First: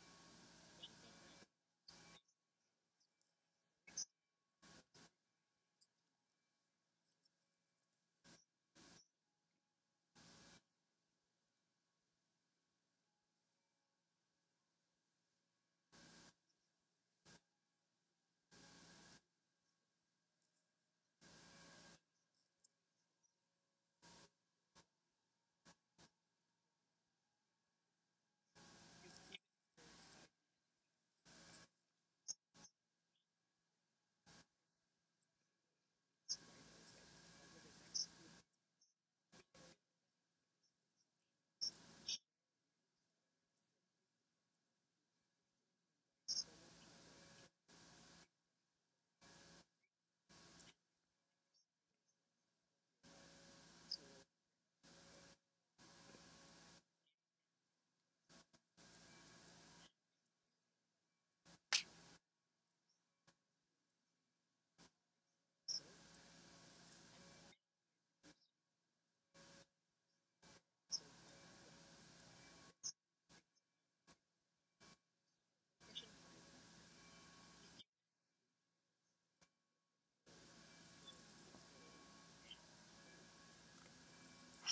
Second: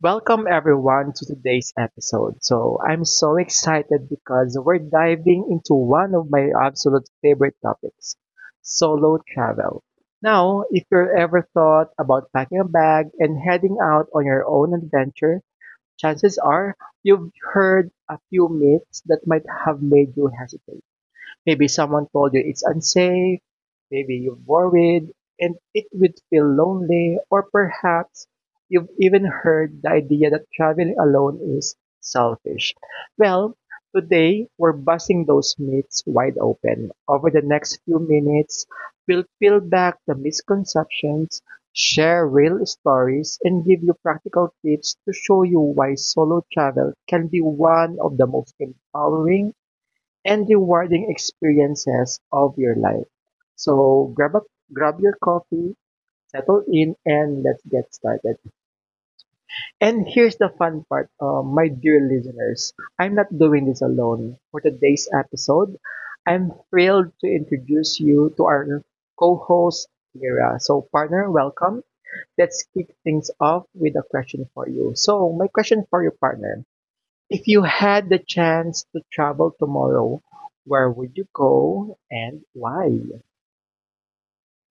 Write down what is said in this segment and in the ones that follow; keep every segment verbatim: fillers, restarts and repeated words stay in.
Welcome, everyone, to today's episode. So, I'm so excited because we're diving into one of my absolute favorite topics: solo travel. Now, if you've ever thought about packing a bag and heading out on your own adventure, chances are you've heard a few myths that might have made you hesitate. Maybe someone told you it's unsafe, maybe you're worried, and it would feel lonely, or perhaps you've even heard the idea that traveling alone is selfish. Well, today we're busting those myths wide open. Over the next few minutes, we'll peel back the misconceptions, share real stories, and give you practical tips to show you why solo travel can be one of the most empowering and rewarding experiences of your life. So grab a, grab your coffee, settle in, and let's get started. And here's the fun part, uh, my dear listeners. I'm not doing this alone. For today's episode, I'm thrilled to introduce you to our co-host, Mira. So, partner, welcome. Let's kick things off with a question for you. So, my question for you, partner. If you had the chance to travel tomorrow, where would you go and why?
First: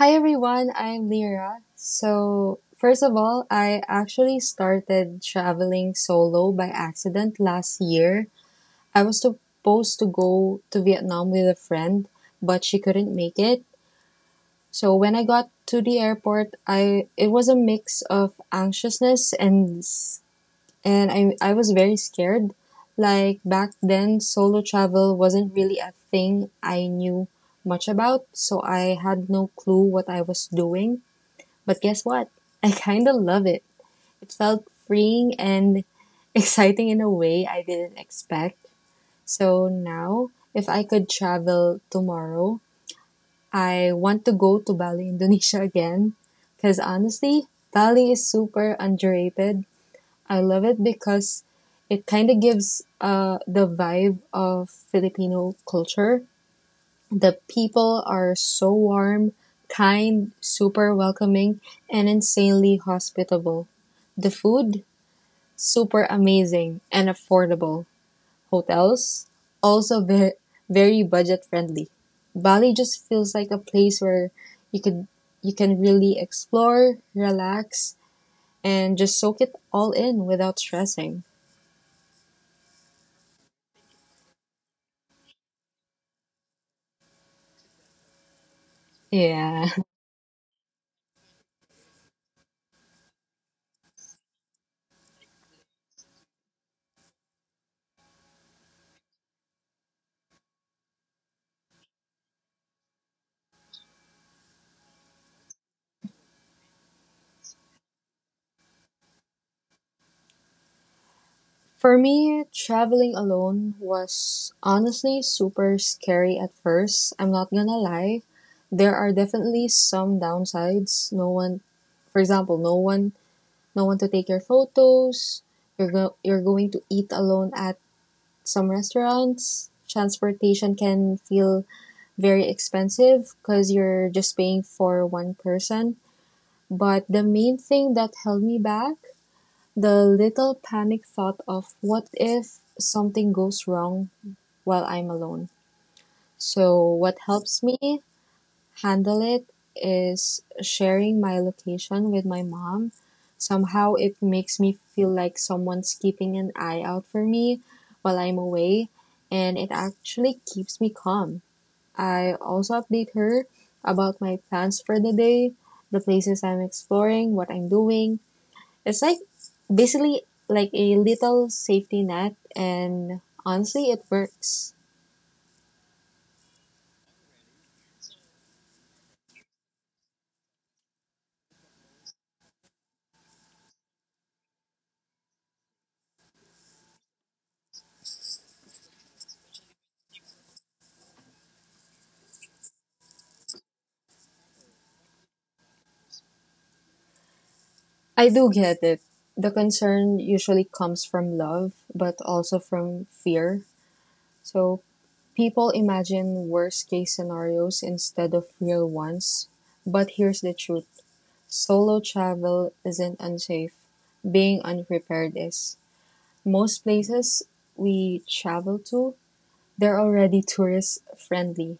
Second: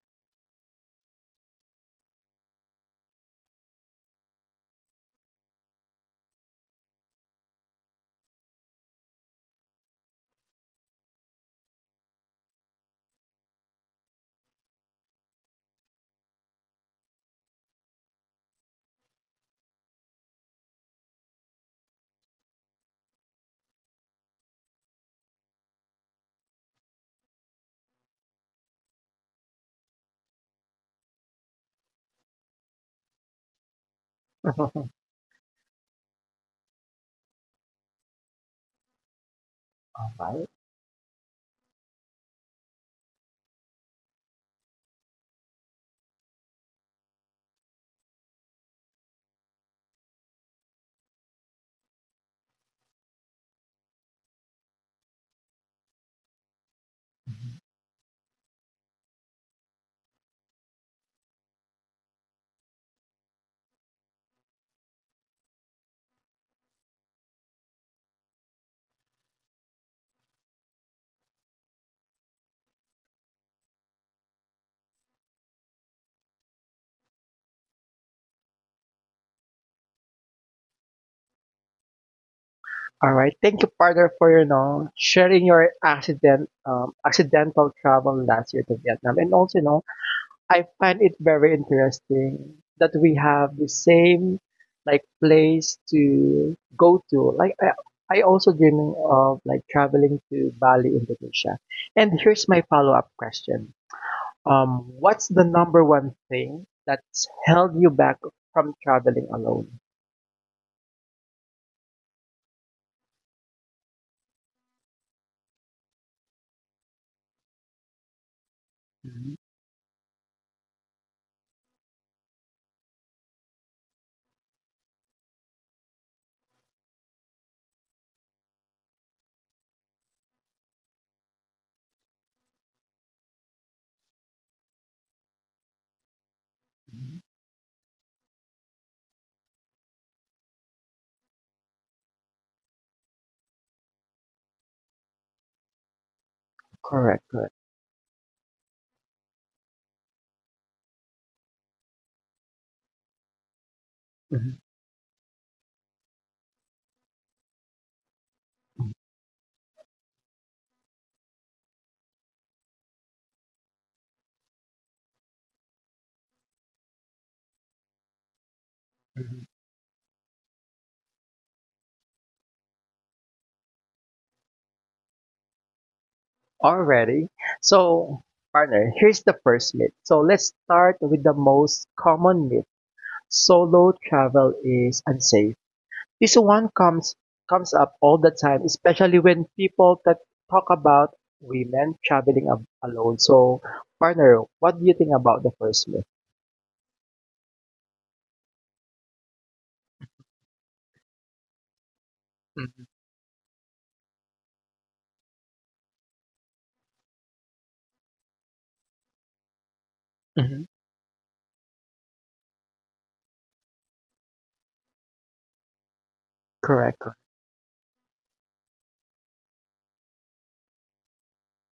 Hi everyone, I'm Lyra. So, first of all, I actually started traveling solo by accident last year. I was supposed to go to Vietnam with a friend, but she couldn't make it. So, when I got to the airport, I it was a mix of anxiousness and s- and I I was very scared. Like back then, solo travel wasn't really a thing I knew much about, so I had no clue what I was doing, but guess what? I kind of love it. It felt freeing and exciting in a way I didn't expect. So now, Right. if I could travel tomorrow, I want to go to Bali, Indonesia again. Because honestly, Bali is super underrated. I love it because it kind of gives uh, the vibe of Filipino culture. The people are so warm, kind, super welcoming, and insanely hospitable. The food, super amazing and affordable. Hotels, also ve- very budget friendly. Bali just feels like a place where you could you can really explore, relax, and just soak it all in without stressing. All right. Thank you, partner, for your know sharing your accident um, accidental travel last year to Vietnam. And Yeah. also, you know, I find it very interesting that we have the same like place to go to. Like I, I also dreaming of like traveling to Bali, Indonesia. And here's my follow up question: Um, what's the number one thing that's held you back from traveling alone? For me, traveling alone was honestly super scary at first. I'm not gonna lie. There are Mhm, definitely some downsides. No one, for example, no one, no one to take your photos. You're go- you're going to eat alone at some restaurants. Transportation can feel very expensive because you're just paying for one person. But the mhm. main thing that held me back, the little panic thought of what if something goes wrong while I'm alone. So, what Correct, correct. helps me handle it is sharing my location with my mom. Somehow, it makes Mhm, me feel like someone's keeping an eye out for me while I'm away, and it actually keeps me calm. I also update her about my plans for the day, the places I'm exploring, what I'm doing. It's like mhm. basically like a little safety net, and honestly, it works. Already. So, partner, here's the first myth. So, let's start with the most common myth. Solo travel is unsafe. This one comes comes up all the time, especially when people that talk about women traveling ab- alone. So, partner, what do you think about the first myth? I do get it. The concern usually comes from love, but also Mhm, from fear. So people imagine worst case scenarios instead of real ones. But here's the mhm. truth: solo travel isn't unsafe, being unprepared is. Most Correct. places we travel to, they're already tourist friendly.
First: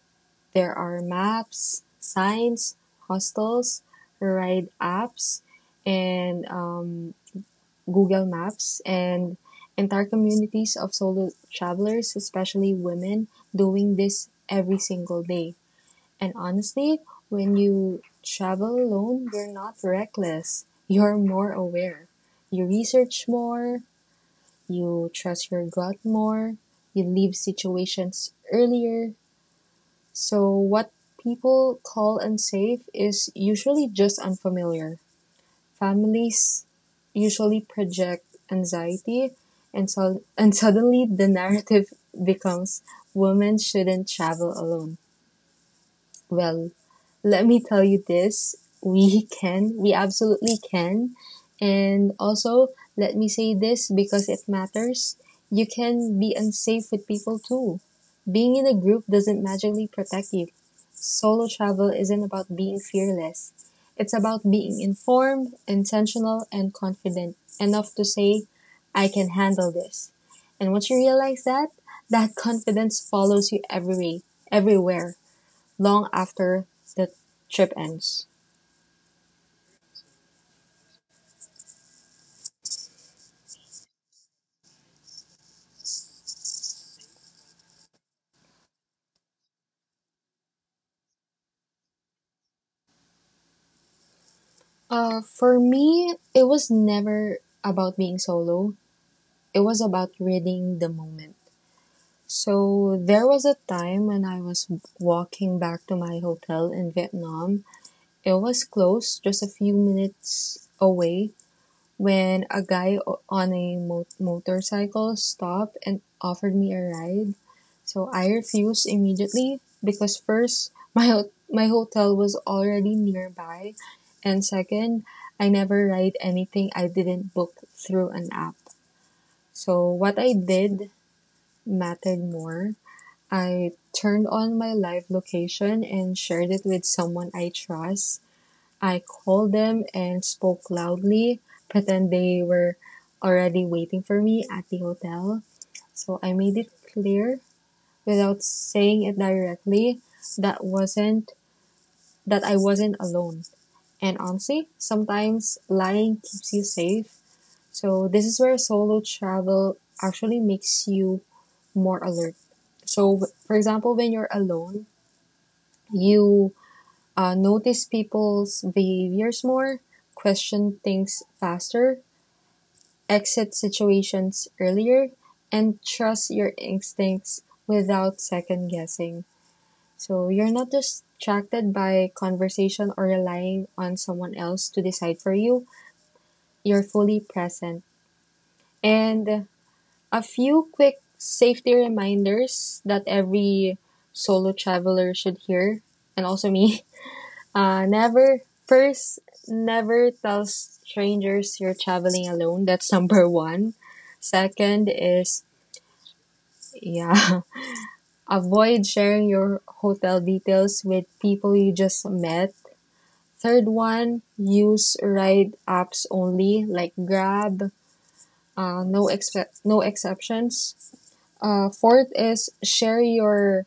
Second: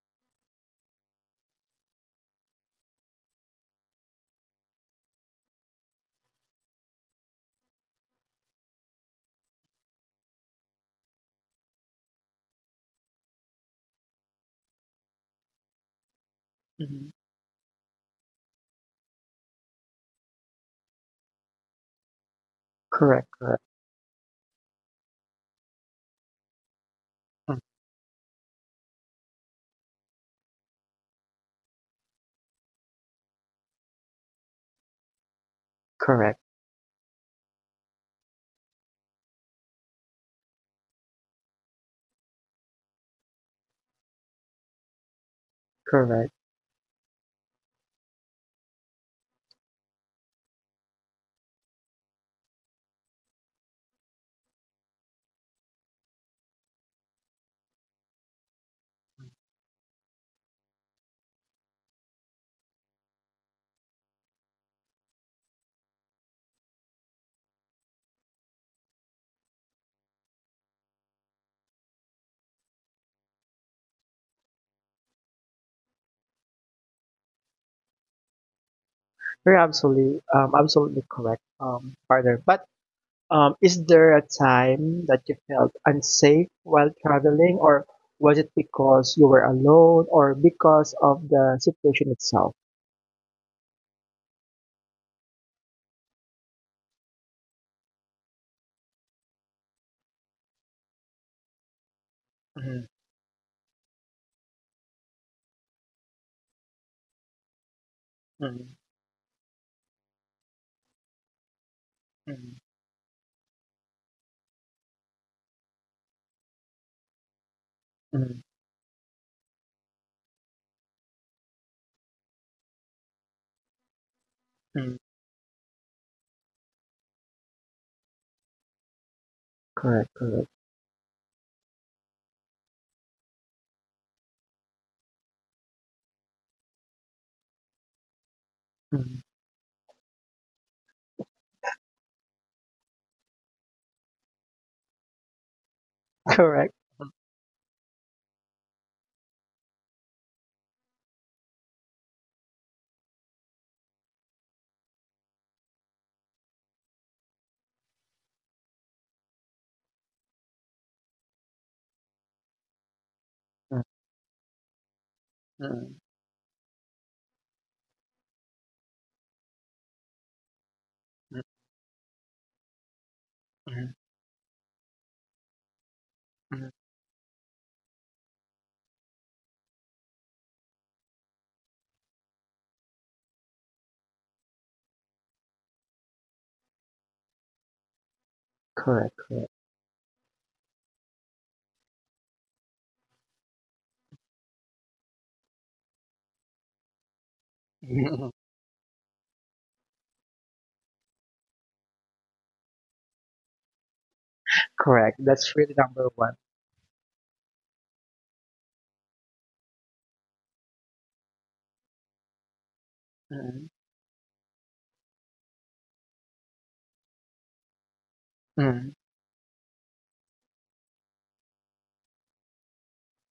There are maps, signs, hostels, ride apps, and um, Google Maps, and entire communities of solo travelers, especially women, doing this every single day. And honestly, Correct. when you travel alone, you're not reckless, you're more aware. You Correct, research correct, more, you trust your gut more, you leave mm, situations earlier, so what people call unsafe is usually just unfamiliar. correct, Families usually project anxiety, and, so, and suddenly the narrative becomes women shouldn't travel alone. correct. Well, let me tell you this: we can, we absolutely can. And also, let me say this because it matters: you can be unsafe with people too. Being in a group doesn't magically protect you. Solo travel isn't about being fearless, it's about being informed, intentional, and confident enough to say, I can handle this. And once you realize that, that confidence follows you everywhere, everywhere, long after the trip ends. You're absolutely, um, absolutely correct, um, partner. But um, is there a time that you felt unsafe while traveling, or was it because you were alone, or because of the situation itself? Uh, for me, it was never about being solo. It was about reading the moment. Mm, So there was a time when I was walking back to my hotel in Vietnam. It was mm, close, just a few minutes away, when mm, a guy o- on a mo- motorcycle stopped and offered me a ride, so I mm, refused immediately because first, my ho- my hotel was already nearby, and mm. second, I never ride anything I didn't book through an app. So Correct, what I correct, did mattered more. I turned on my live location and shared it with someone I trust. I mm, called them and spoke loudly, pretend they were already waiting for me at the hotel. So I made it correct, mm, clear without saying it directly that wasn't that I wasn't alone. And honestly, sometimes lying keeps you safe. So this is where solo travel actually makes you more alert. So for example, mm, when you're alone, mm, you uh, notice people's behaviors more, question things mm, faster, exit mm, situations earlier, and trust your mm. instincts without second guessing. So you're not distracted by conversation or relying on someone else to decide for you. You're fully present. Correct, And correct, a few quick safety reminders that every solo traveler should hear, and also me. Uh, never first Never tell strangers you're traveling alone. That's number one. Second is, correct. That's really number one. yeah, avoid sharing your hotel details with people you just met. Third Mm, one, use ride apps only, like Grab. Uh, no mm, expe- no exceptions. Uh, fourth is share your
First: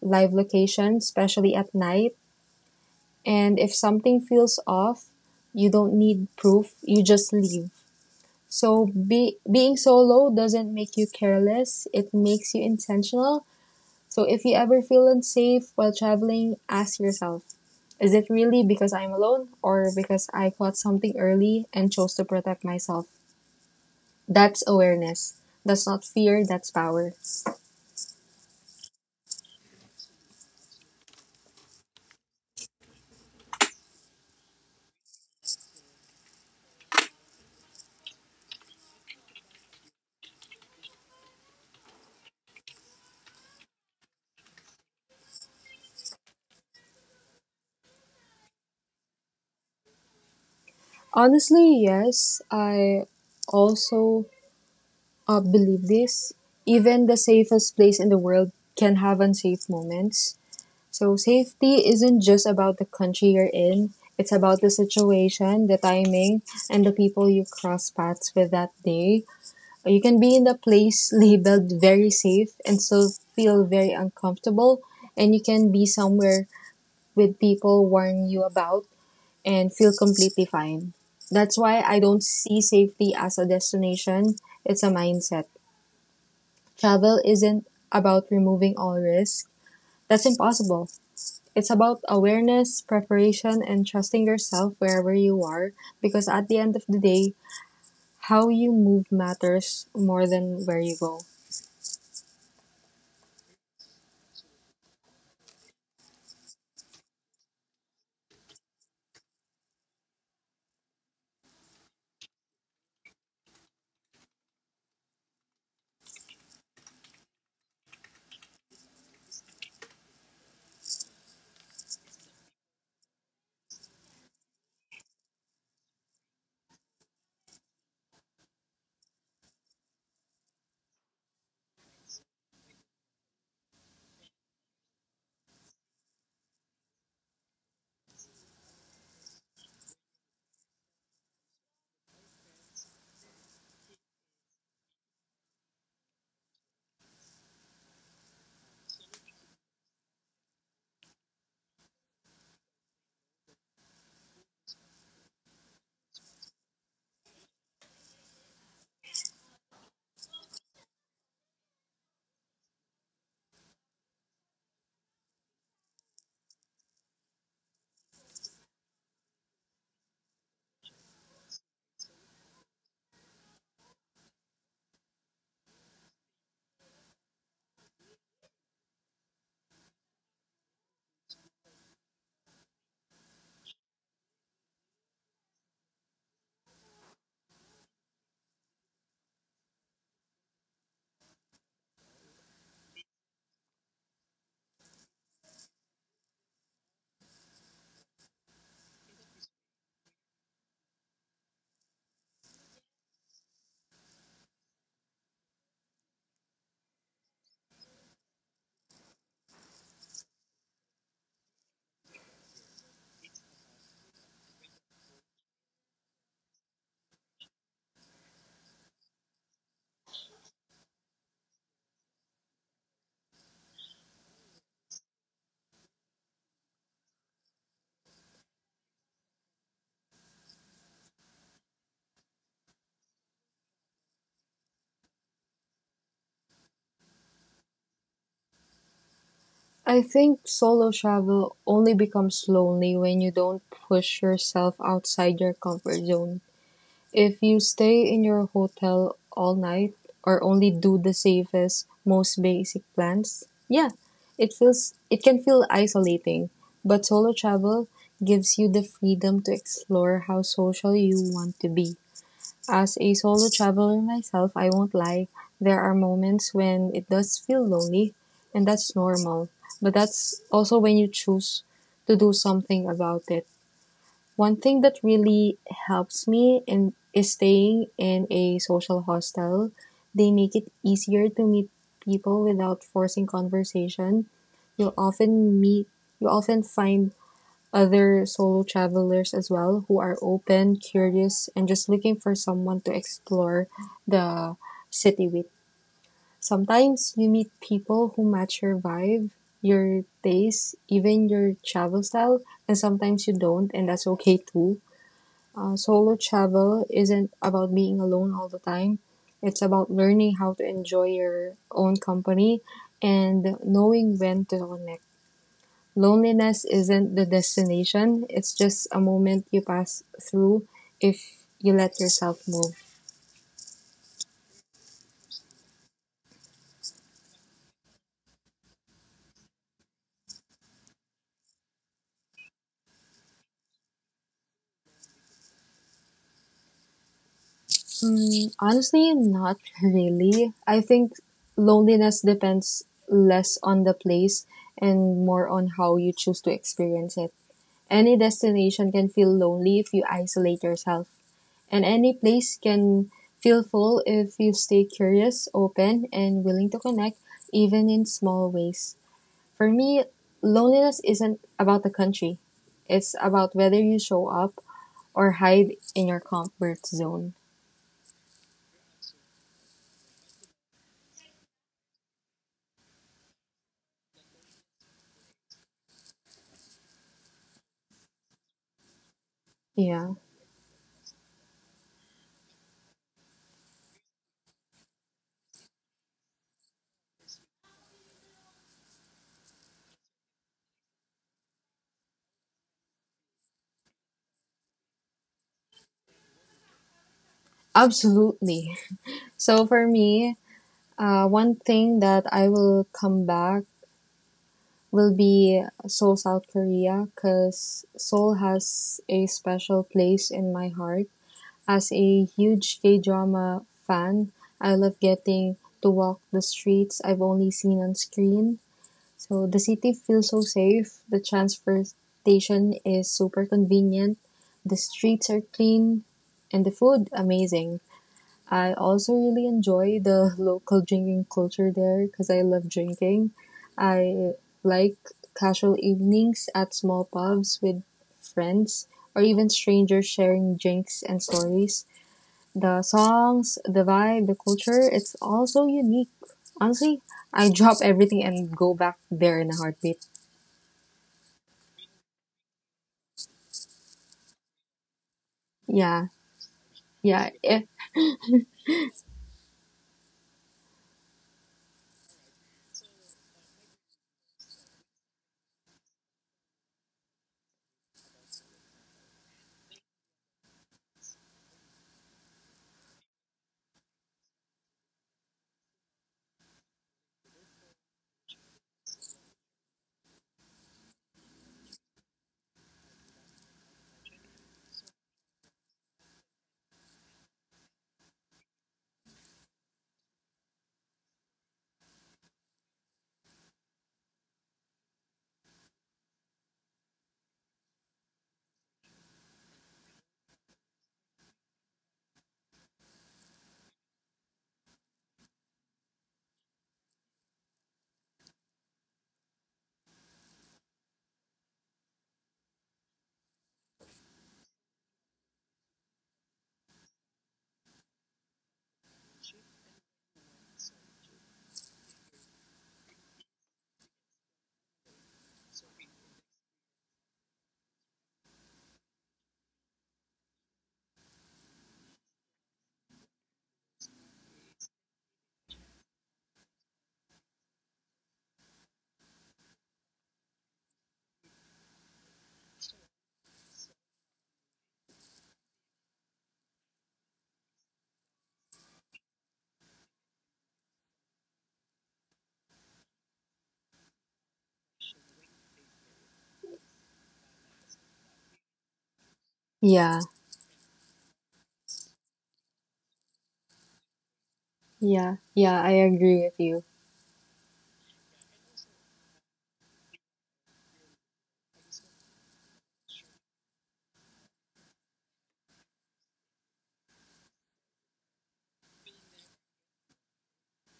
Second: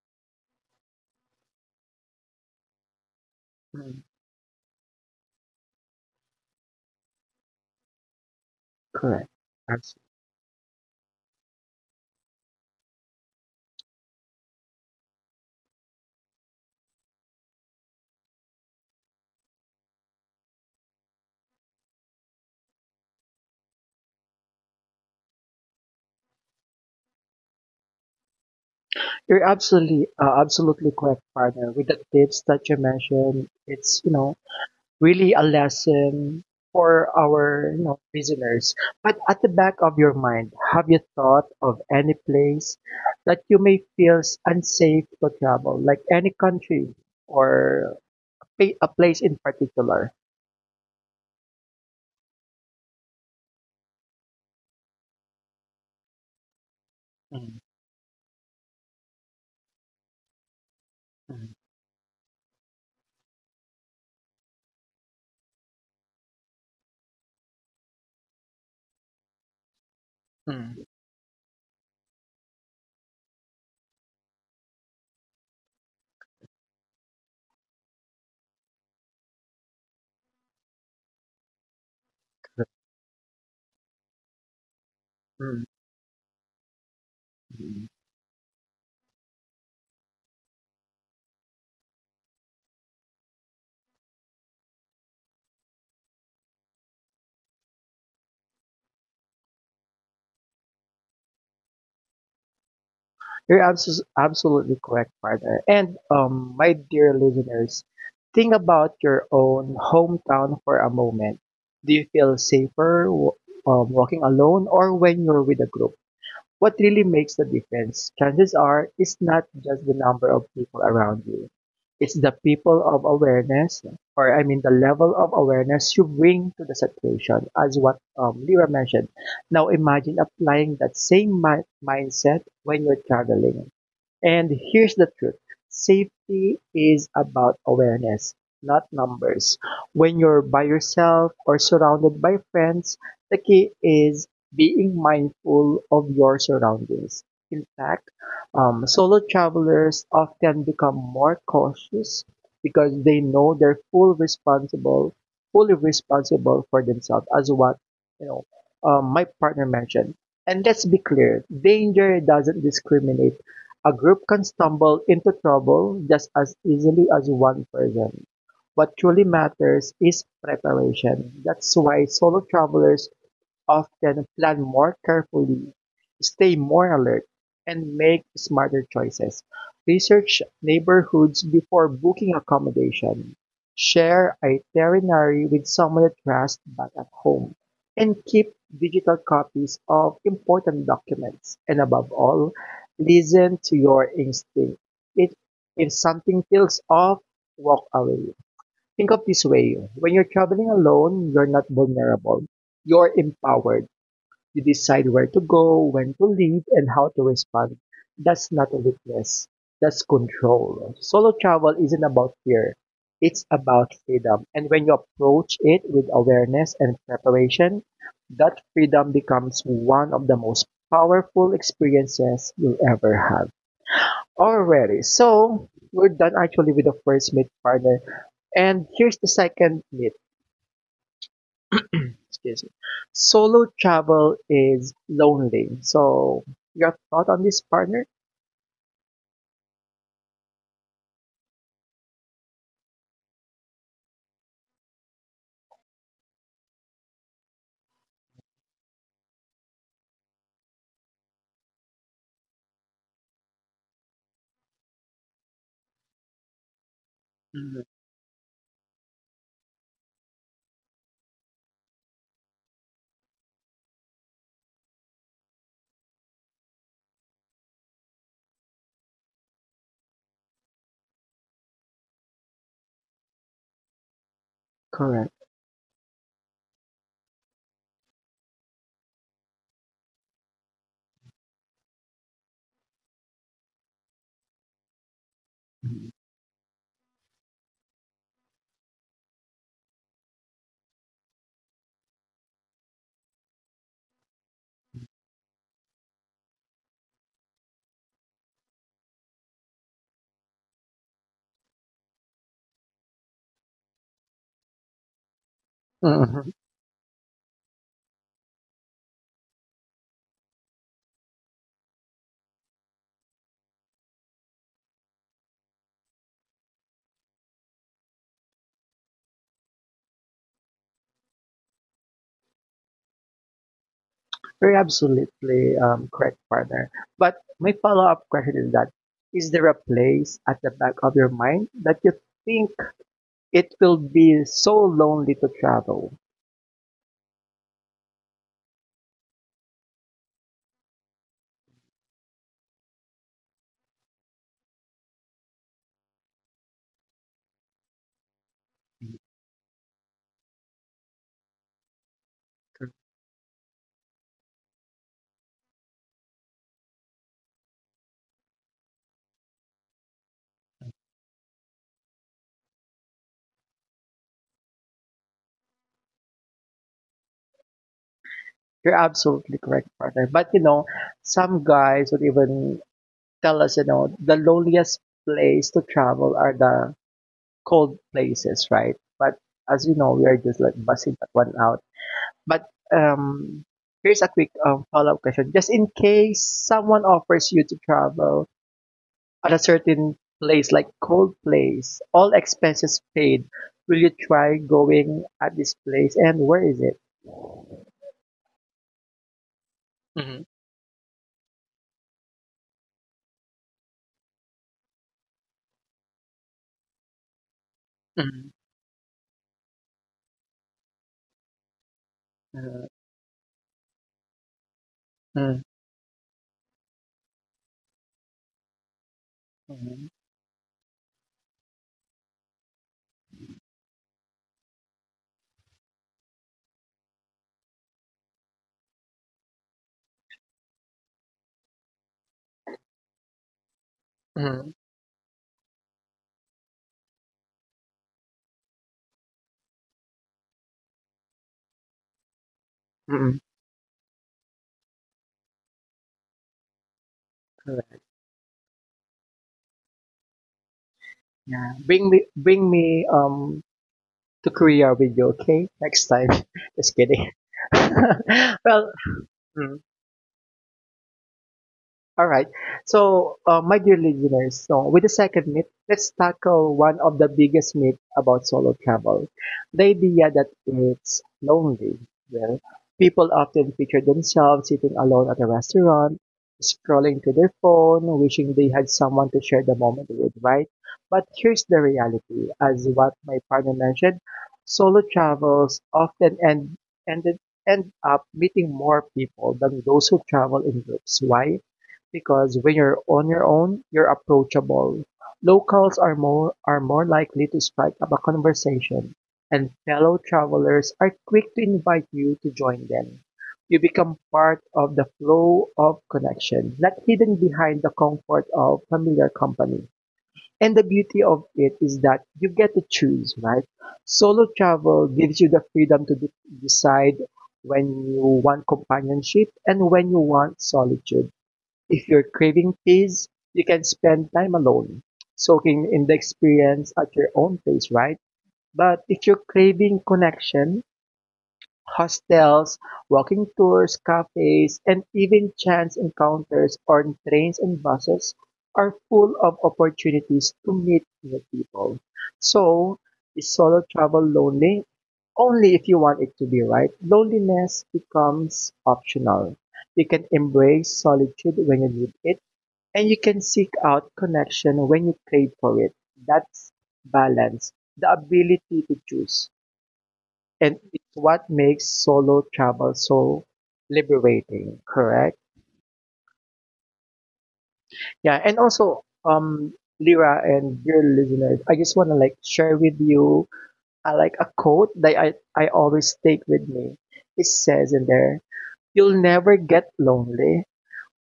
live location, especially at night. And if mm. something feels off, you don't need proof, you just leave. So Correct. be, being solo doesn't make you careless, it makes you intentional. So if you ever feel unsafe while traveling, ask yourself, is it really because I'm alone or because I caught something early and chose to protect myself? That's awareness. That's not fear, that's power. You're absolutely uh, absolutely correct, partner. With the tips that you mentioned, it's you know really a lesson for our you know listeners. But at the back of your mind, have you thought of any place that you may feel s- unsafe to travel, like any country or pa- a place in particular? Honestly, yes, I also uh, believe this. Even Mm, the safest place in the world can have unsafe moments. So, safety isn't just about the country you're in, it's about the situation, the timing, and the people you cross paths with that day. You can be mm, in the place labeled very safe and still feel very uncomfortable, and you can be somewhere with people warn you about and feel completely fine. That's why I don't mm, see safety as a destination, it's a mindset. Travel mm. isn't about removing all risk. That's impossible. It's about awareness, preparation, and trusting yourself wherever you are, because at the end of the day, how you move matters more than where you go. You're abs- absolutely correct, partner. And um, my dear listeners, think about your own hometown for a moment. Do you feel safer w- um, walking alone or when you're with a group? What really makes the difference? Chances are it's not just the number of people around you. It's the people of awareness, or I mean the level of awareness you bring to the situation, as what um, Lira mentioned. Now imagine applying that same mi- mindset when you're traveling. And here's the truth: safety is about awareness, not numbers. When you're by yourself or surrounded by friends, the key is being mindful of your surroundings. In fact, um, solo travelers often become more cautious because they know they're full responsible, fully responsible for themselves, as what you know um, my partner mentioned. And let's be clear, danger doesn't discriminate. A group can stumble into trouble just as easily as one person. What truly matters is preparation. That's why solo travelers often plan more carefully, stay more alert, and make smarter choices. Research neighborhoods before booking accommodation. Share itinerary with someone you trust back at home. And keep digital copies of important documents. And above all, listen to your instinct. If, if something feels off, walk away. Think of this way: when you're traveling alone, you're not vulnerable, you're empowered. You decide where to go, when to leave, and how to respond. That's not a weakness. That's control. Solo travel isn't about fear. It's about freedom. And when you approach it with awareness and preparation, that freedom becomes one of the most powerful experiences you'll ever have. Alrighty, so we're done actually with the first meet, partner. And here's the second meet. Excuse me. Solo travel is lonely. So, your thought on this, partner? I think solo travel only becomes lonely when you don't push yourself outside your comfort zone. If you stay in your hotel all night or only do the safest, most basic plans, yeah, it feels it can feel isolating. But solo Mhm. travel gives you the freedom to explore how social you want to be. As a solo traveler myself, I won't lie, there are moments when it does feel lonely, and that's normal. But that's also when you choose to do something about it. One thing Correct. that really helps me in, is staying in a social hostel. They make it easier to meet people without forcing conversation. You'll often meet, you often find other solo travelers as well who are open, curious, and just looking for someone to explore the city with. Sometimes you meet people who match your vibe, your taste, even your travel style, and sometimes you don't, and that's okay too. Uh, Mhm. solo travel isn't about being alone all the time. It's about learning how to enjoy your own company and knowing when to connect. Loneliness isn't the destination, it's just a moment you pass through if you let yourself move. You're absolutely um, correct, partner. But my follow-up question is that is there a place at the back of your mind that you think it will be so lonely to travel? Mm, honestly, not really. I think loneliness depends less on the place and more on how you choose to experience it. Any destination can feel lonely if you isolate yourself. And any place can feel full if you stay curious, open, and willing to connect, even in small ways. For me, loneliness isn't about the country, it's about whether you show up or hide in your comfort zone. You're absolutely correct, partner. But you know, some guys would even tell us, you know, the loneliest place to travel are the cold places, right? But as you know, we are Yeah, just like busting that one out. But um, here's a quick um, follow-up question. Just in case someone offers you to travel at a certain place, like cold place, all expenses paid, will you try going at this place and where is it? absolutely. So for Mm-hmm. me, uh, one thing that I will come back will be Seoul, South Korea, because Mm-hmm. Seoul has a special place in my heart. As a huge K drama fan, I love Mm-hmm. getting to walk the streets I've only seen on screen. So the Mm-hmm. city feels so safe. The transportation is super convenient. The streets are clean and the food amazing. I also really enjoy the local drinking culture there because I love drinking. Mm-hmm. I like casual evenings at small pubs with friends or even strangers sharing drinks and stories, the Mm-hmm. songs, the vibe, the culture, it's all so unique. Honestly, I Correct. drop everything and go back there in a heartbeat. Yeah. Bring me, bring me um to Korea with you, okay? Next time. Yeah, Just kidding. yeah, eh, Well, mm. All right. So, uh, my dear listeners, so with the second myth, let's tackle one of the biggest myths about solo travel: the idea that it's lonely. Well, people often picture themselves sitting alone at a restaurant, scrolling to their phone, wishing they had someone to share the moment with, right? But here's the reality, as what my partner mentioned, solo travels often end, ended, end up meeting more people than those who travel in groups. Why? Because when you're on your own, you're approachable. Locals are more are more likely to strike up a conversation, and fellow travelers are quick to invite you to join them. You become part of the flow of connection, not hidden behind the comfort of familiar company. And the beauty of it is that you get to choose, right? Solo travel gives you the freedom to de- decide when you want companionship and when you want solitude. If you're craving peace, you can spend time alone, soaking in the experience at your own pace, right? But if you're craving connection, hostels, walking tours, cafes, and even chance encounters on trains and buses are full of opportunities to meet new people. So, is solo travel lonely? Only if you want it to be, right? Loneliness becomes optional. You can embrace solitude when you need it, and you can seek out connection when you crave for it. That's balance, the ability to choose. yeah, And it's what makes solo travel so liberating, correct? yeah, yeah. I agree with you. Yeah, and also, um, Lyra and dear listeners, I just want to like share with you uh, like a quote that I, I always take with me. It says in there, you'll never get lonely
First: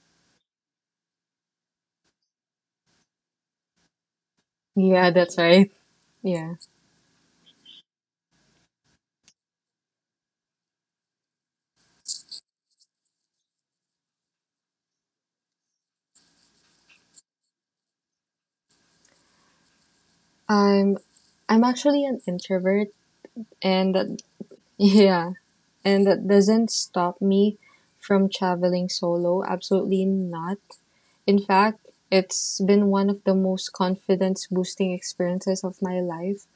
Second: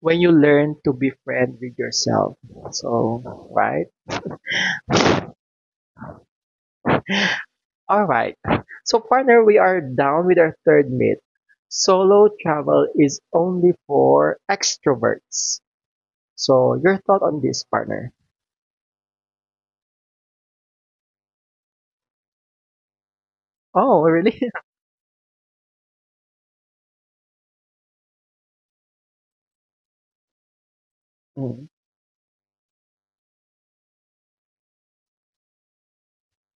when you learn to be befriend with yourself. So, right? Yeah, that's right. Yeah, All right. So, partner, we are down with our third myth. Solo travel is only for extroverts. So, your thought on this, partner? I'm I'm actually an introvert, and Oh, that, really? yeah, and that doesn't stop me from traveling solo. Absolutely not. In Mm, fact, it's been one of the most confidence boosting experiences of my life.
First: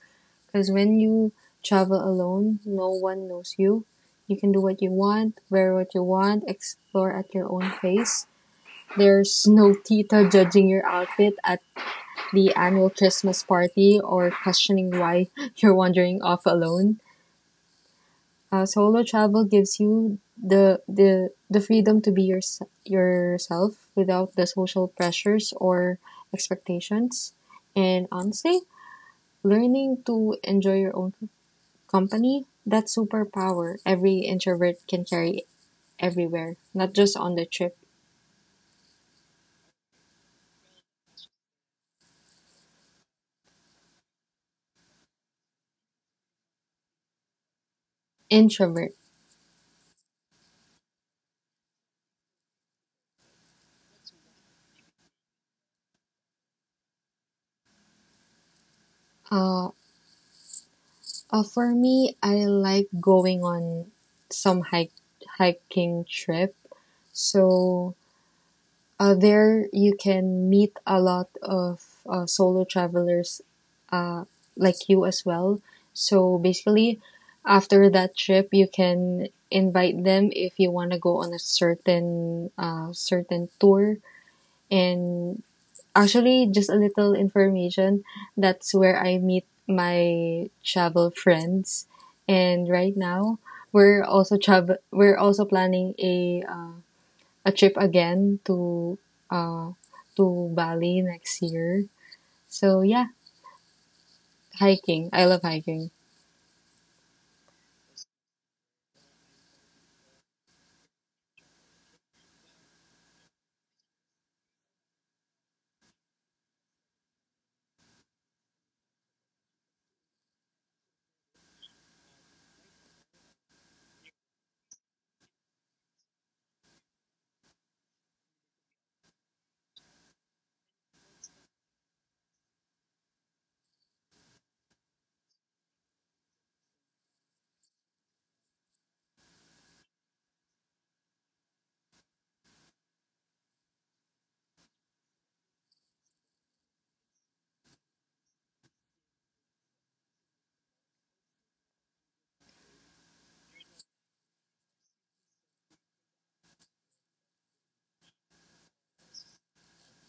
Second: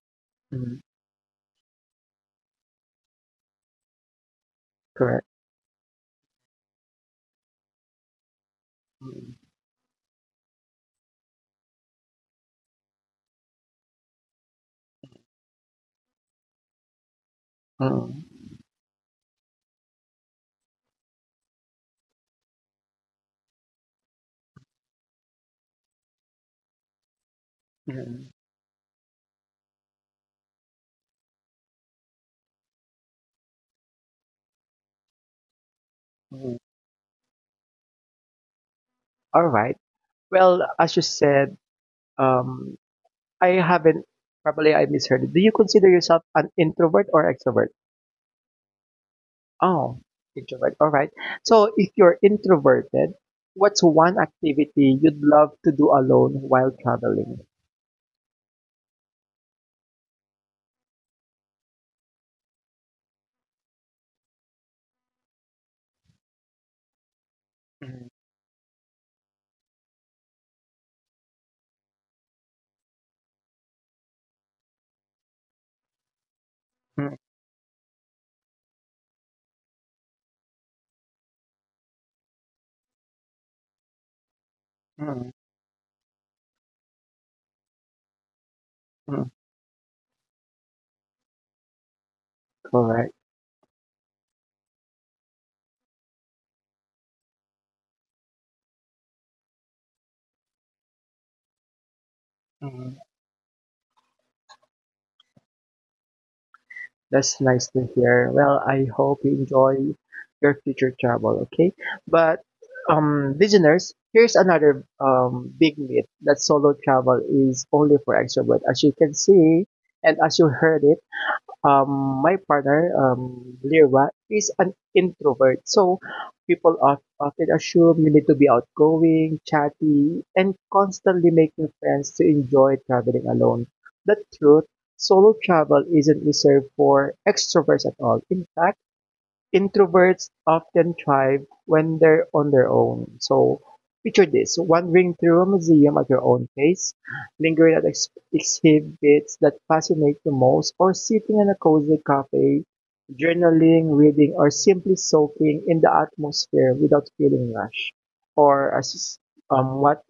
Because mm, when you travel alone, no one knows you. You can do what you correct. want, wear what you want, explore at your own pace. Mm, There's no tita judging your outfit at the annual Christmas party or questioning why you're wandering off alone. mm, Uh, solo travel gives you the the the freedom to be your, yourself without the social pressures or expectations. And mm, honestly, learning to enjoy your own company, that superpower every introvert can carry mm. everywhere, not just on the trip. All right. Well, as you said, um, I haven't. Probably I misheard it. Do you consider yourself an introvert or extrovert? Introvert. Oh, introvert. All right. So if you're introverted, what's one activity you'd love to do alone while traveling? Uh, uh, for me, I like going on some hike hiking trip. So Mm, uh, there you can meet a lot of uh, solo travelers, uh, like you as well. So basically, mm, after that trip, you can invite them if you want to go on a certain uh, certain tour. mm, And actually, just a little information, that's where I mm. meet my travel friends. And right Correct. now, we're also travel. We're also planning a uh, a trip again to uh, to Bali next year. So Mm. yeah, hiking. I love hiking. That's nice to hear. Well, I hope you enjoy your future travel, okay? But um listeners, here's another um big myth that solo travel is only for extrovert. As you can see and as you heard it, um, my partner, um, Lyra, is an introvert. So people of- often assume you need to be outgoing, chatty, and constantly making friends to enjoy traveling alone. The truth: solo travel isn't reserved for extroverts at all. In fact, introverts often thrive when they're on their own. So picture this: wandering through a museum at your own pace, lingering at ex- exhibits that fascinate you most, or sitting in a cozy cafe, journaling, reading, or simply soaking in the atmosphere without feeling rushed. Or as um, what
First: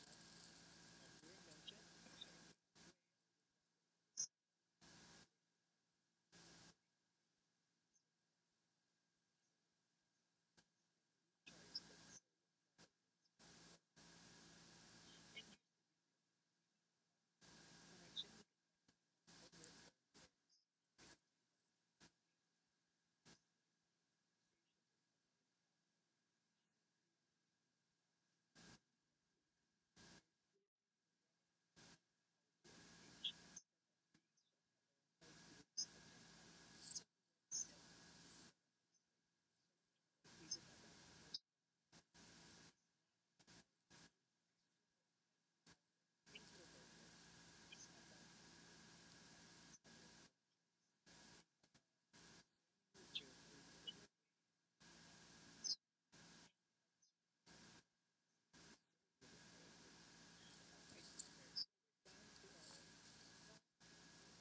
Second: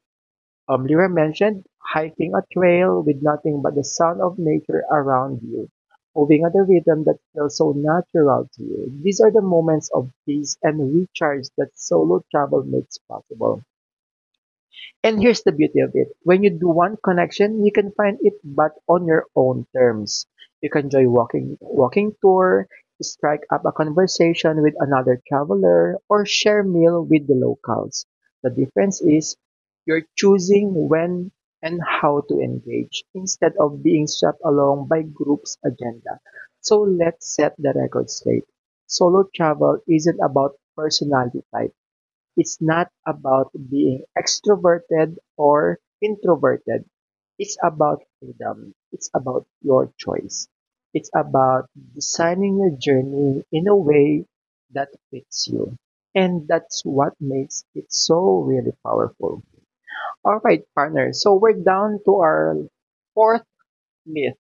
um, Lyra mentioned, hiking a trail with nothing but the sound of nature around you, moving at a rhythm that feels so natural to you. These are the moments of peace and recharge that solo travel makes possible. And here's the beauty of it. When you do one connection, you can find it but on your own terms. You can enjoy walking walking tour, strike up a conversation with another traveler, or share meal with the locals. The difference is you're choosing when and how to engage instead of being swept along by group's agenda. So let's set the record straight. Solo travel isn't about personality type. It's not about being extroverted or introverted. It's about freedom. It's about your choice. It's about designing your journey in a way that fits you. And that's what makes it so really powerful. All right, partner. So we're down to our fourth myth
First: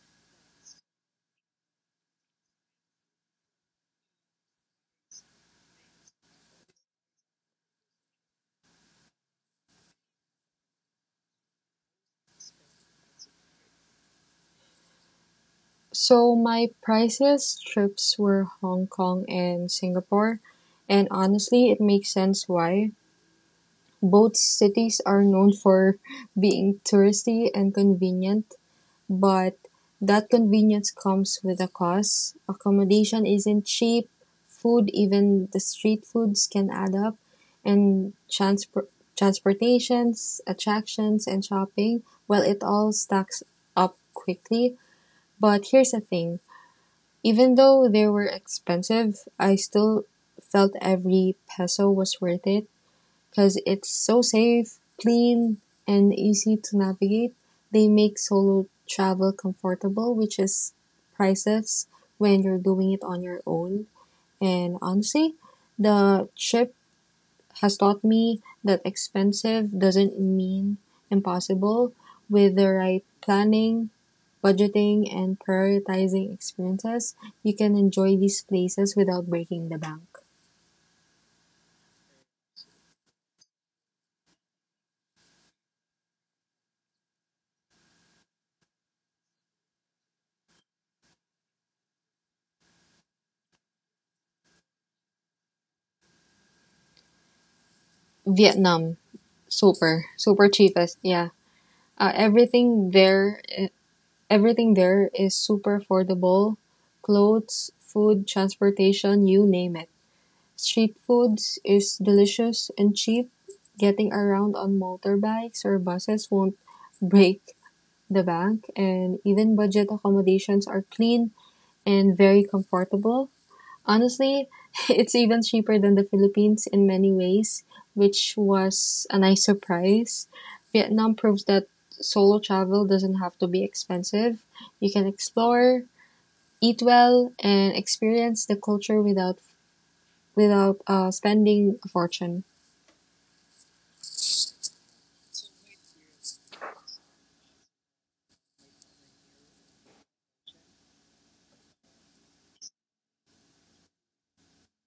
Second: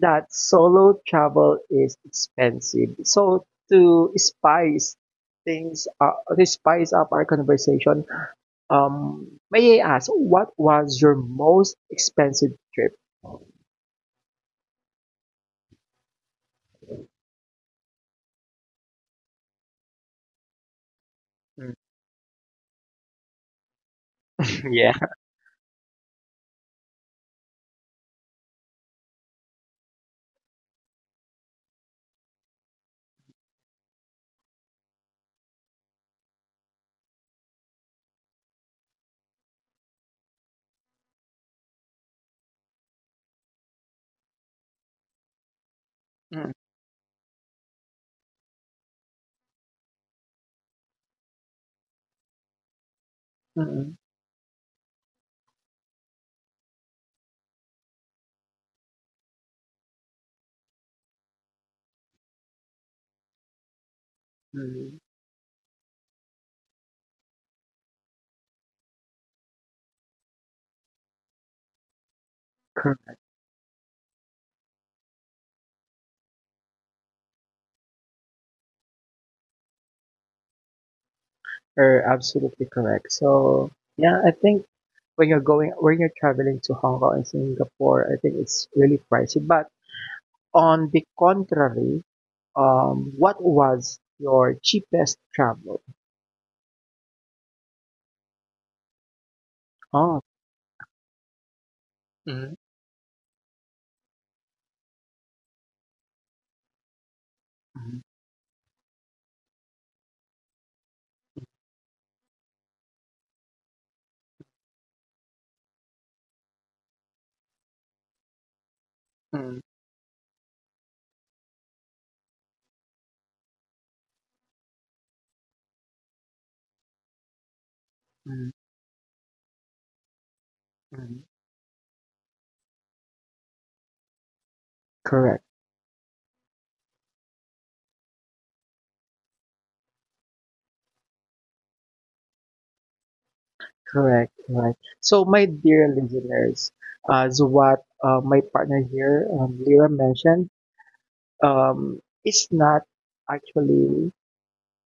that solo travel is expensive. So to spice things, uh, to spice up our conversation, um, may I ask, what was your most expensive trip? So my priciest trips were Hong Kong and Singapore, and honestly, it Mm, makes sense why. Both cities yeah. are known for being touristy and convenient, but that convenience comes with a cost. Accommodation isn't cheap, food, even the street foods can add up, and transpor- transportations, attractions, and shopping, well, it all stacks up quickly. But here's the thing, Mm. even though they were expensive, I still felt every peso was worth it because it's Mm-mm. so safe, clean, and easy to navigate. They make solo travel comfortable, which is priceless when you're doing it on your own. And Mm. honestly, the trip has taught me that expensive doesn't mean impossible. With the right Correct. planning, budgeting, and prioritizing experiences, you can enjoy these places without breaking the bank. Er, absolutely correct. So yeah, I think when you're going when you're traveling to Hong Kong and Singapore, I think it's really pricey. But on the contrary, um, what was your cheapest travel? Vietnam, super, Oh. super cheapest. Yeah. Uh, Mm. everything there, eh, everything there is super affordable. Clothes, Mm. food, transportation, you name it. Street foods is delicious and cheap. Getting around on motorbikes or buses won't break the bank, and even Mm. budget accommodations are clean and very comfortable. Honestly, it's even cheaper than the Philippines in many ways, which Mm. was a nice surprise. Vietnam Mm. proves that solo travel doesn't have to be expensive. You can Correct. explore, eat well, and experience the culture without without uh, spending a fortune. Correct, right. So, my dear listeners, as what uh, my partner here, um, Lyra mentioned, um, it's not actually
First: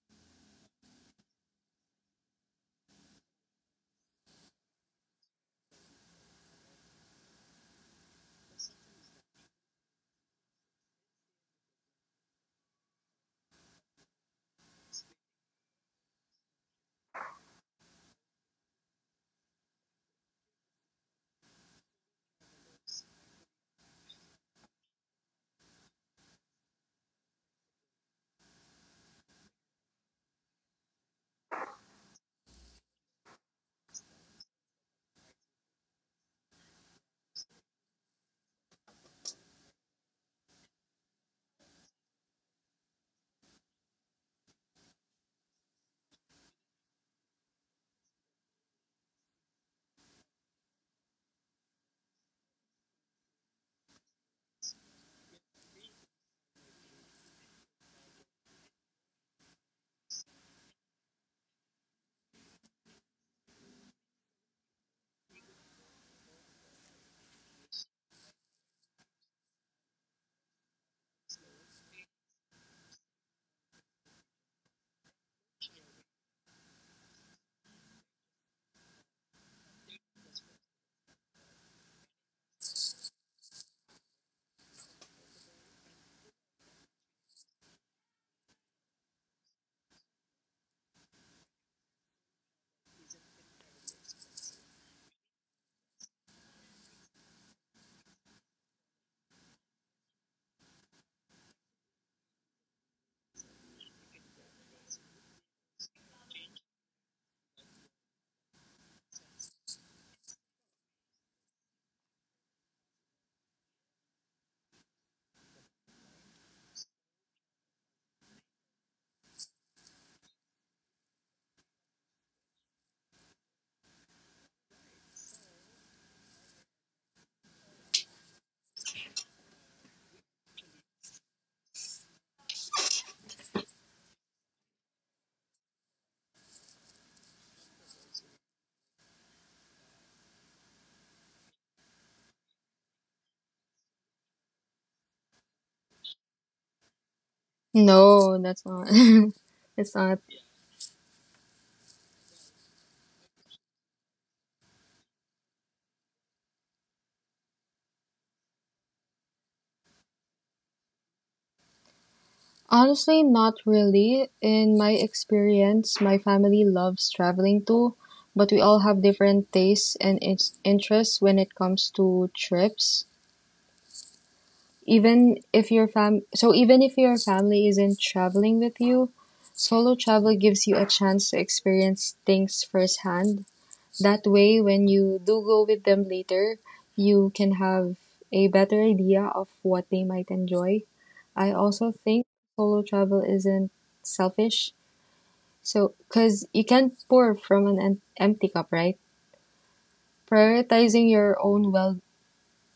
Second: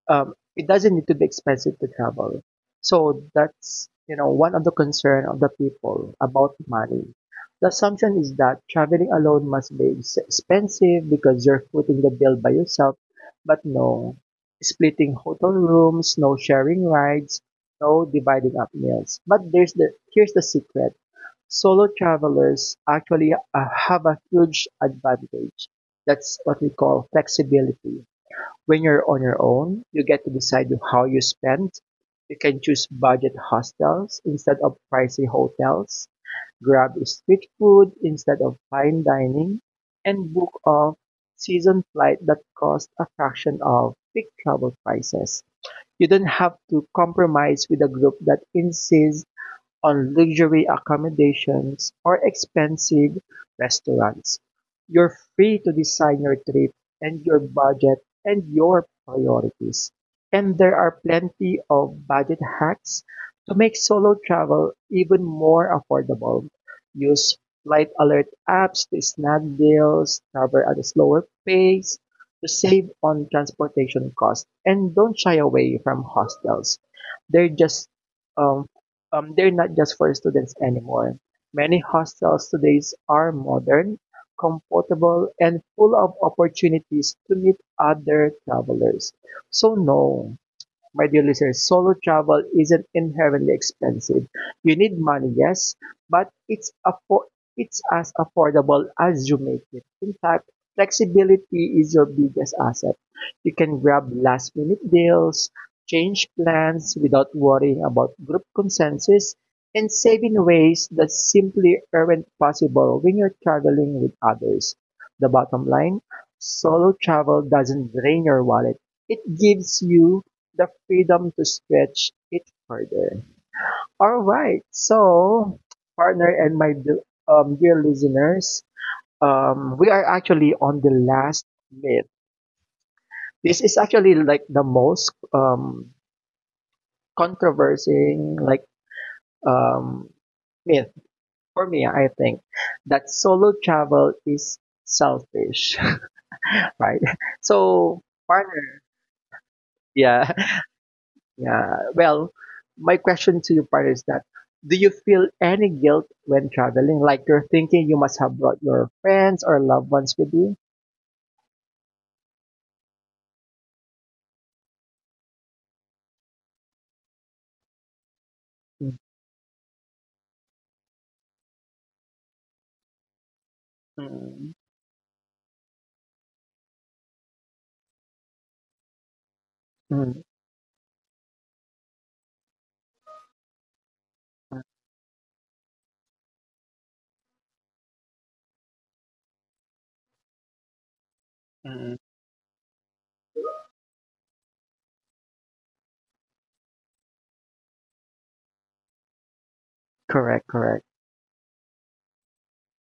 um, it doesn't need to be expensive to travel. So that's you know one of the concern of the people about money. The assumption is that traveling alone must be ex- expensive because you're footing the bill by yourself. But no, splitting hotel rooms, no sharing rides, no dividing up meals. But there's the here's the secret. Solo travelers actually uh, have a huge advantage. That's what we call flexibility when you're on your own, you get to decide how you spend. You can choose budget hostels instead of pricey hotels, grab street food instead of fine dining, and book a season flight that costs a fraction of peak travel prices. You don't have to compromise with a group that insists on luxury accommodations or expensive restaurants. You're free to design your trip and your budget and your priorities. And there are plenty of budget hacks to make solo travel even more affordable. Use flight alert apps to snag deals, travel at a slower pace to save on transportation costs, and don't shy away from hostels. They're just um, um, they're not just for students anymore. Many hostels today are modern, comfortable, and full of opportunities to meet other travelers. So no, my dear listeners, solo travel isn't inherently expensive. You need money, yes, but it's affo- it's as affordable as you make it. In fact, flexibility is your biggest asset. You can grab last minute deals, change plans without worrying about group consensus, and save in ways that simply aren't possible when you're traveling with others. The bottom line solo travel doesn't drain your wallet, it gives you the freedom to stretch it further. All right. So, partner and my d- um, dear listeners, um, we are actually on the last myth. This is actually like the most um, controversial like um, myth for me. I think that solo travel is selfish, right? So, No, that's partner, not. It's not. yeah. Yeah. Well, my question to you, part is that do you feel any guilt when traveling? Like you're thinking you must have brought your friends or loved ones with you? Honestly, not really. In my experience, my family loves traveling too, but we all have different tastes and its interests when it comes to trips. Mm. Even if your fam so even if your family isn't traveling with you, solo Mm. travel gives you a chance to experience things firsthand. That way, when you do go with them later, you can have a better idea of what they might enjoy. I Mm. also think solo travel isn't selfish. So, because you can't pour from an em- empty cup, right? Correct, correct. Prioritizing your own well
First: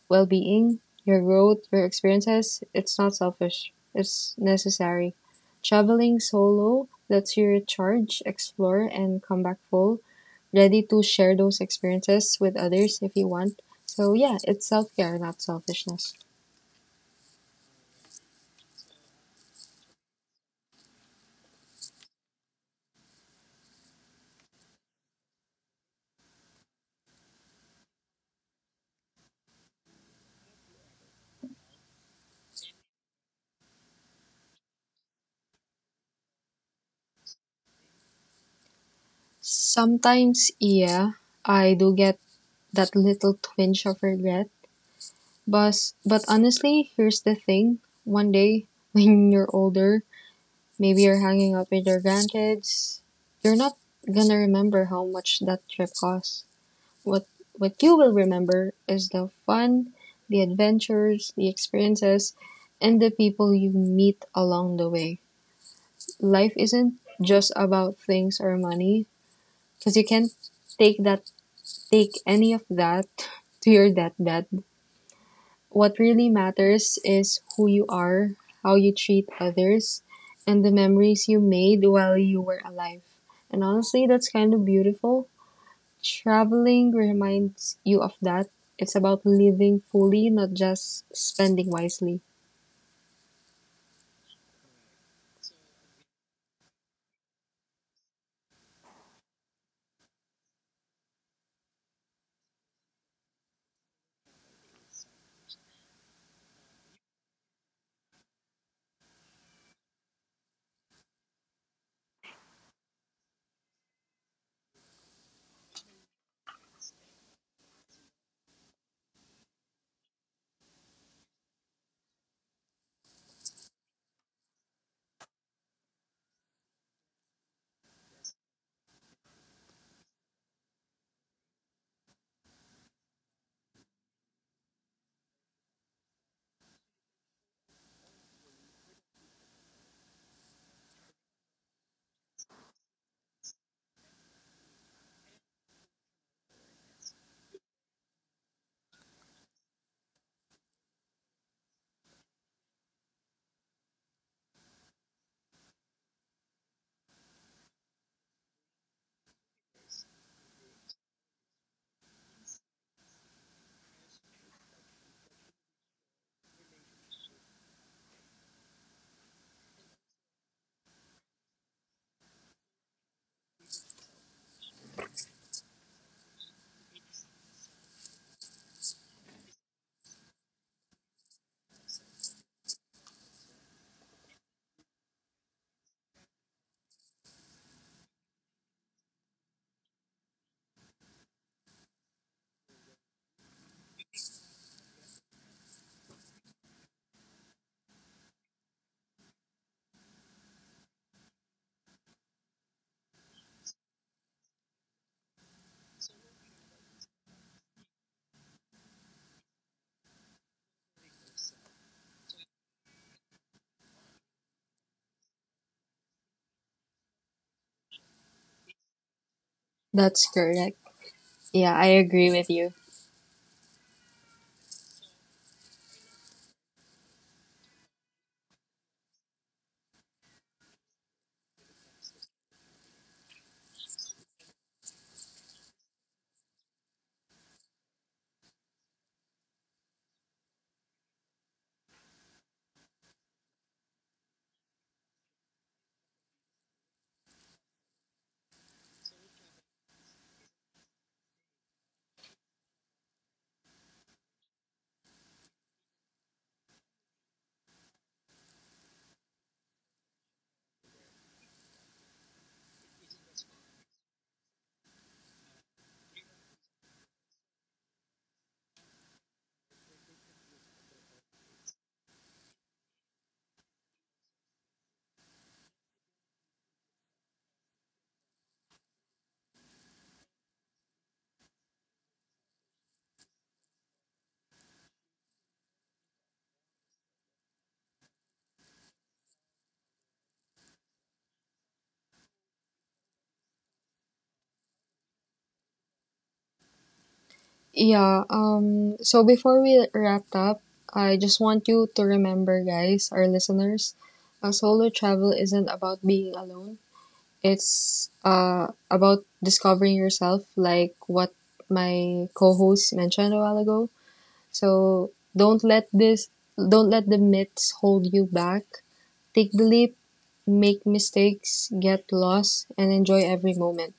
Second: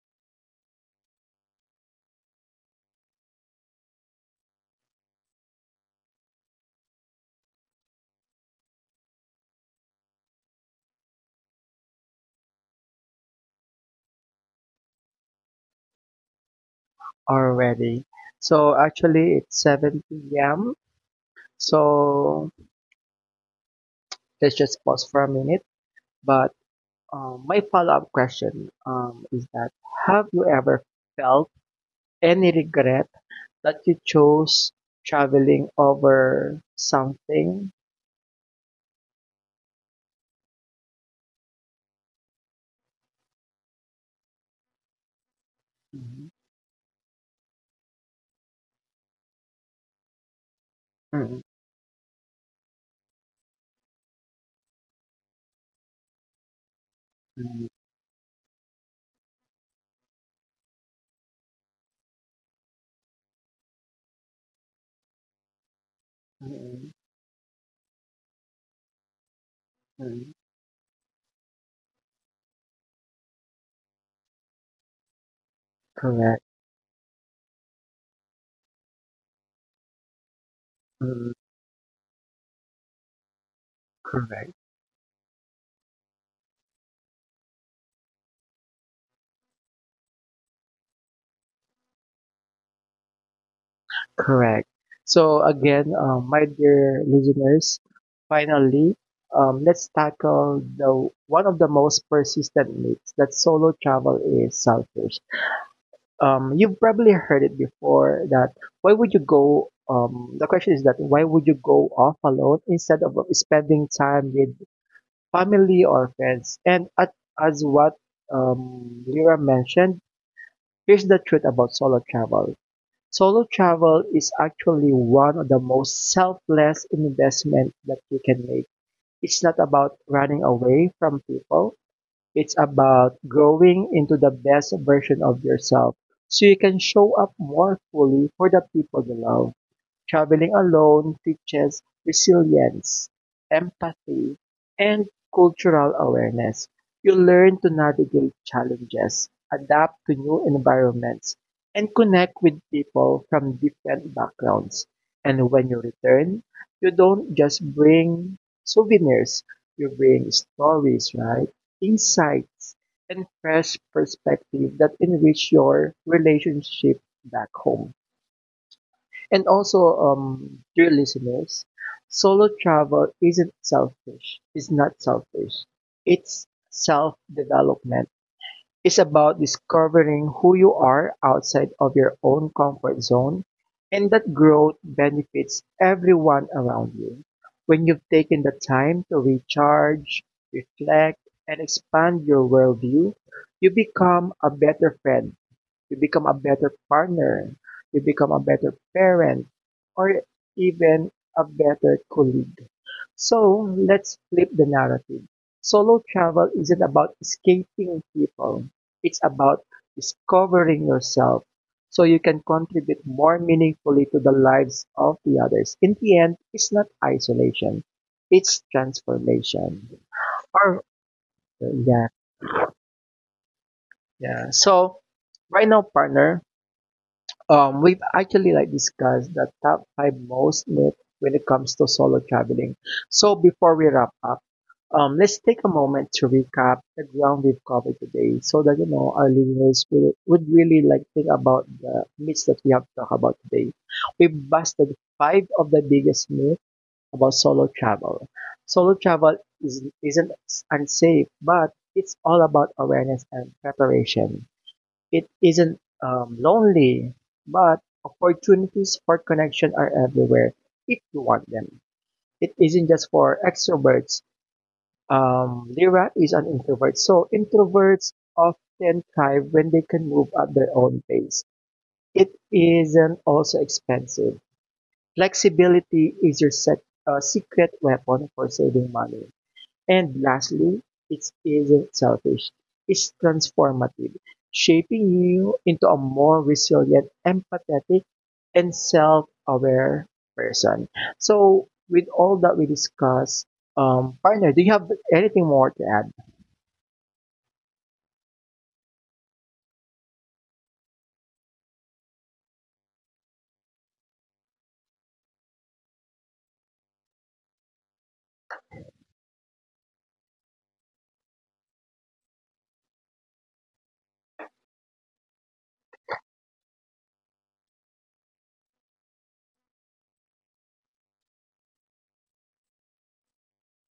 well being, your growth, your experiences, it's not selfish. It's necessary. Traveling solo lets you recharge, explore, and come back full, ready to share those experiences with others if you want. So yeah, it's self-care, not selfishness. Already. So actually, it's seven p m. So let's just pause for a minute. But um, my follow-up question um, is that have you ever felt any regret that you chose traveling over something. Sometimes, yeah, I do get that little twinge of regret. But but Mhm. honestly, here's the thing. One day when you're older, maybe you're hanging Mm. out with your grandkids, you're not gonna remember how much that trip cost. What Mm. what you will remember is the fun, the adventures, the experiences, and the people you meet along the way. Life isn't Mm. just about things or money, because you can't Mm. take that take any of that to your deathbed. What really Correct. matters is who you are, how you treat others, and the memories Mm. you made while you were alive. And honestly, that's kind Correct. of beautiful. Traveling reminds you of that. It's about living fully, not just spending wisely. Correct. So again, um, my dear listeners, finally, um, let's tackle the one of the most persistent myths that solo travel is selfish. Um, you've probably heard it before that why would you go? Um, the question is that why would you go off alone instead of spending time with family or friends? And at, as what um, Lyra mentioned, here's the truth about solo travel. Solo travel is actually one of the most selfless investment that you can make. It's not about running away from people. It's about growing into the best version of yourself so you can show up more fully for the people you love. Traveling alone teaches resilience, empathy, and cultural awareness. You learn to navigate challenges, adapt to new environments, and connect with people from different backgrounds. And when you return, you don't just bring souvenirs, you bring stories, right? Insights and fresh perspective that enrich your relationship back home. And also, um, dear listeners, solo travel isn't selfish. It's not selfish. It's self development. It's about discovering who you are outside of your own comfort zone, and that growth benefits everyone around you. When you've taken the time to recharge, reflect, and expand your worldview, you become a better friend, you become a better partner, you become a better parent, or even a better colleague. So let's flip the narrative. Solo travel isn't about escaping people, it's about discovering yourself so you can contribute more meaningfully to the lives of the others. In the end, it's not isolation, it's transformation. That's correct. Or, Yeah, I yeah, agree with you. yeah. So, right now, partner, Um, we've actually like discussed the top five most myth when it comes to solo traveling. So before we wrap up, um, let's take a moment to recap the ground we've covered today, so that you know our listeners will, would really like think about the myths that we have talked about today. We've busted five of the biggest myths about solo travel. Solo travel is, isn't unsafe, but it's all about awareness and preparation. It isn't um, lonely, but opportunities for connection are everywhere if you want them. It isn't just for extroverts. Um, Lyra is an introvert, so introverts often thrive when they can move at their own pace. It isn't also expensive. Flexibility is your sec- uh, secret weapon for saving money. And lastly, it isn't selfish, it's transformative, shaping you into a more resilient, empathetic, and self aware person. So, with all that we discussed, um, partner, do you have anything more to add? Yeah, um, so before we wrap up, I just want you to remember, guys, our listeners, uh, solo travel isn't about being alone. It's uh, about discovering yourself, like what my co host mentioned a while ago. So don't let this don't let the myths hold you back. Take the leap, make mistakes, get lost, and enjoy every moment.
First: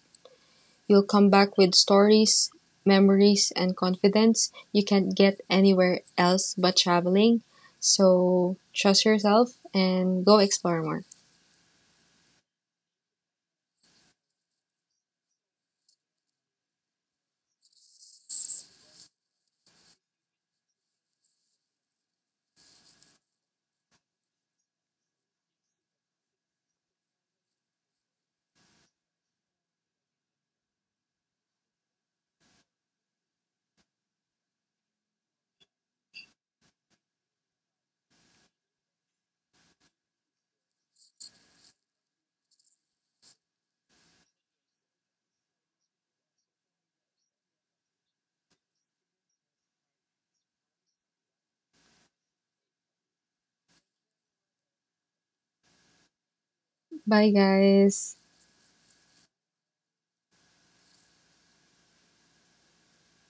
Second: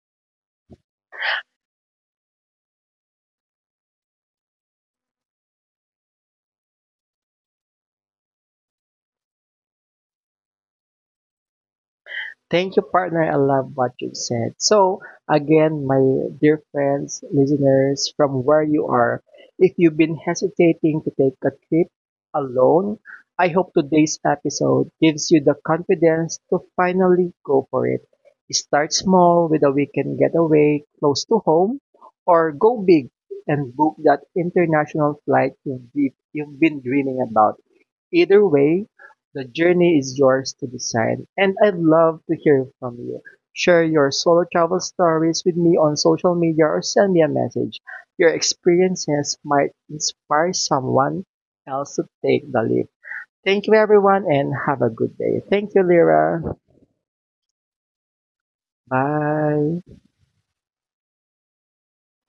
You'll come back with stories, memories, and confidence you can't get anywhere else but traveling. So trust yourself and go explore more. Thank you, partner. I love what you said. So, again, my dear friends, listeners, from where you are, if you've been hesitating to take a trip alone, I hope today's episode gives you the confidence to finally go for it. Start small with a weekend getaway close to home, or go big and book that international flight you've be- you've been dreaming about. Either way, the journey is yours to decide, and I'd love to hear from you. Share your solo travel stories with me on social media or send me a message. Your experiences might inspire someone else to take the leap. Thank you, everyone, and have a good day. Thank you, Lyra. Bye, guys. Bye.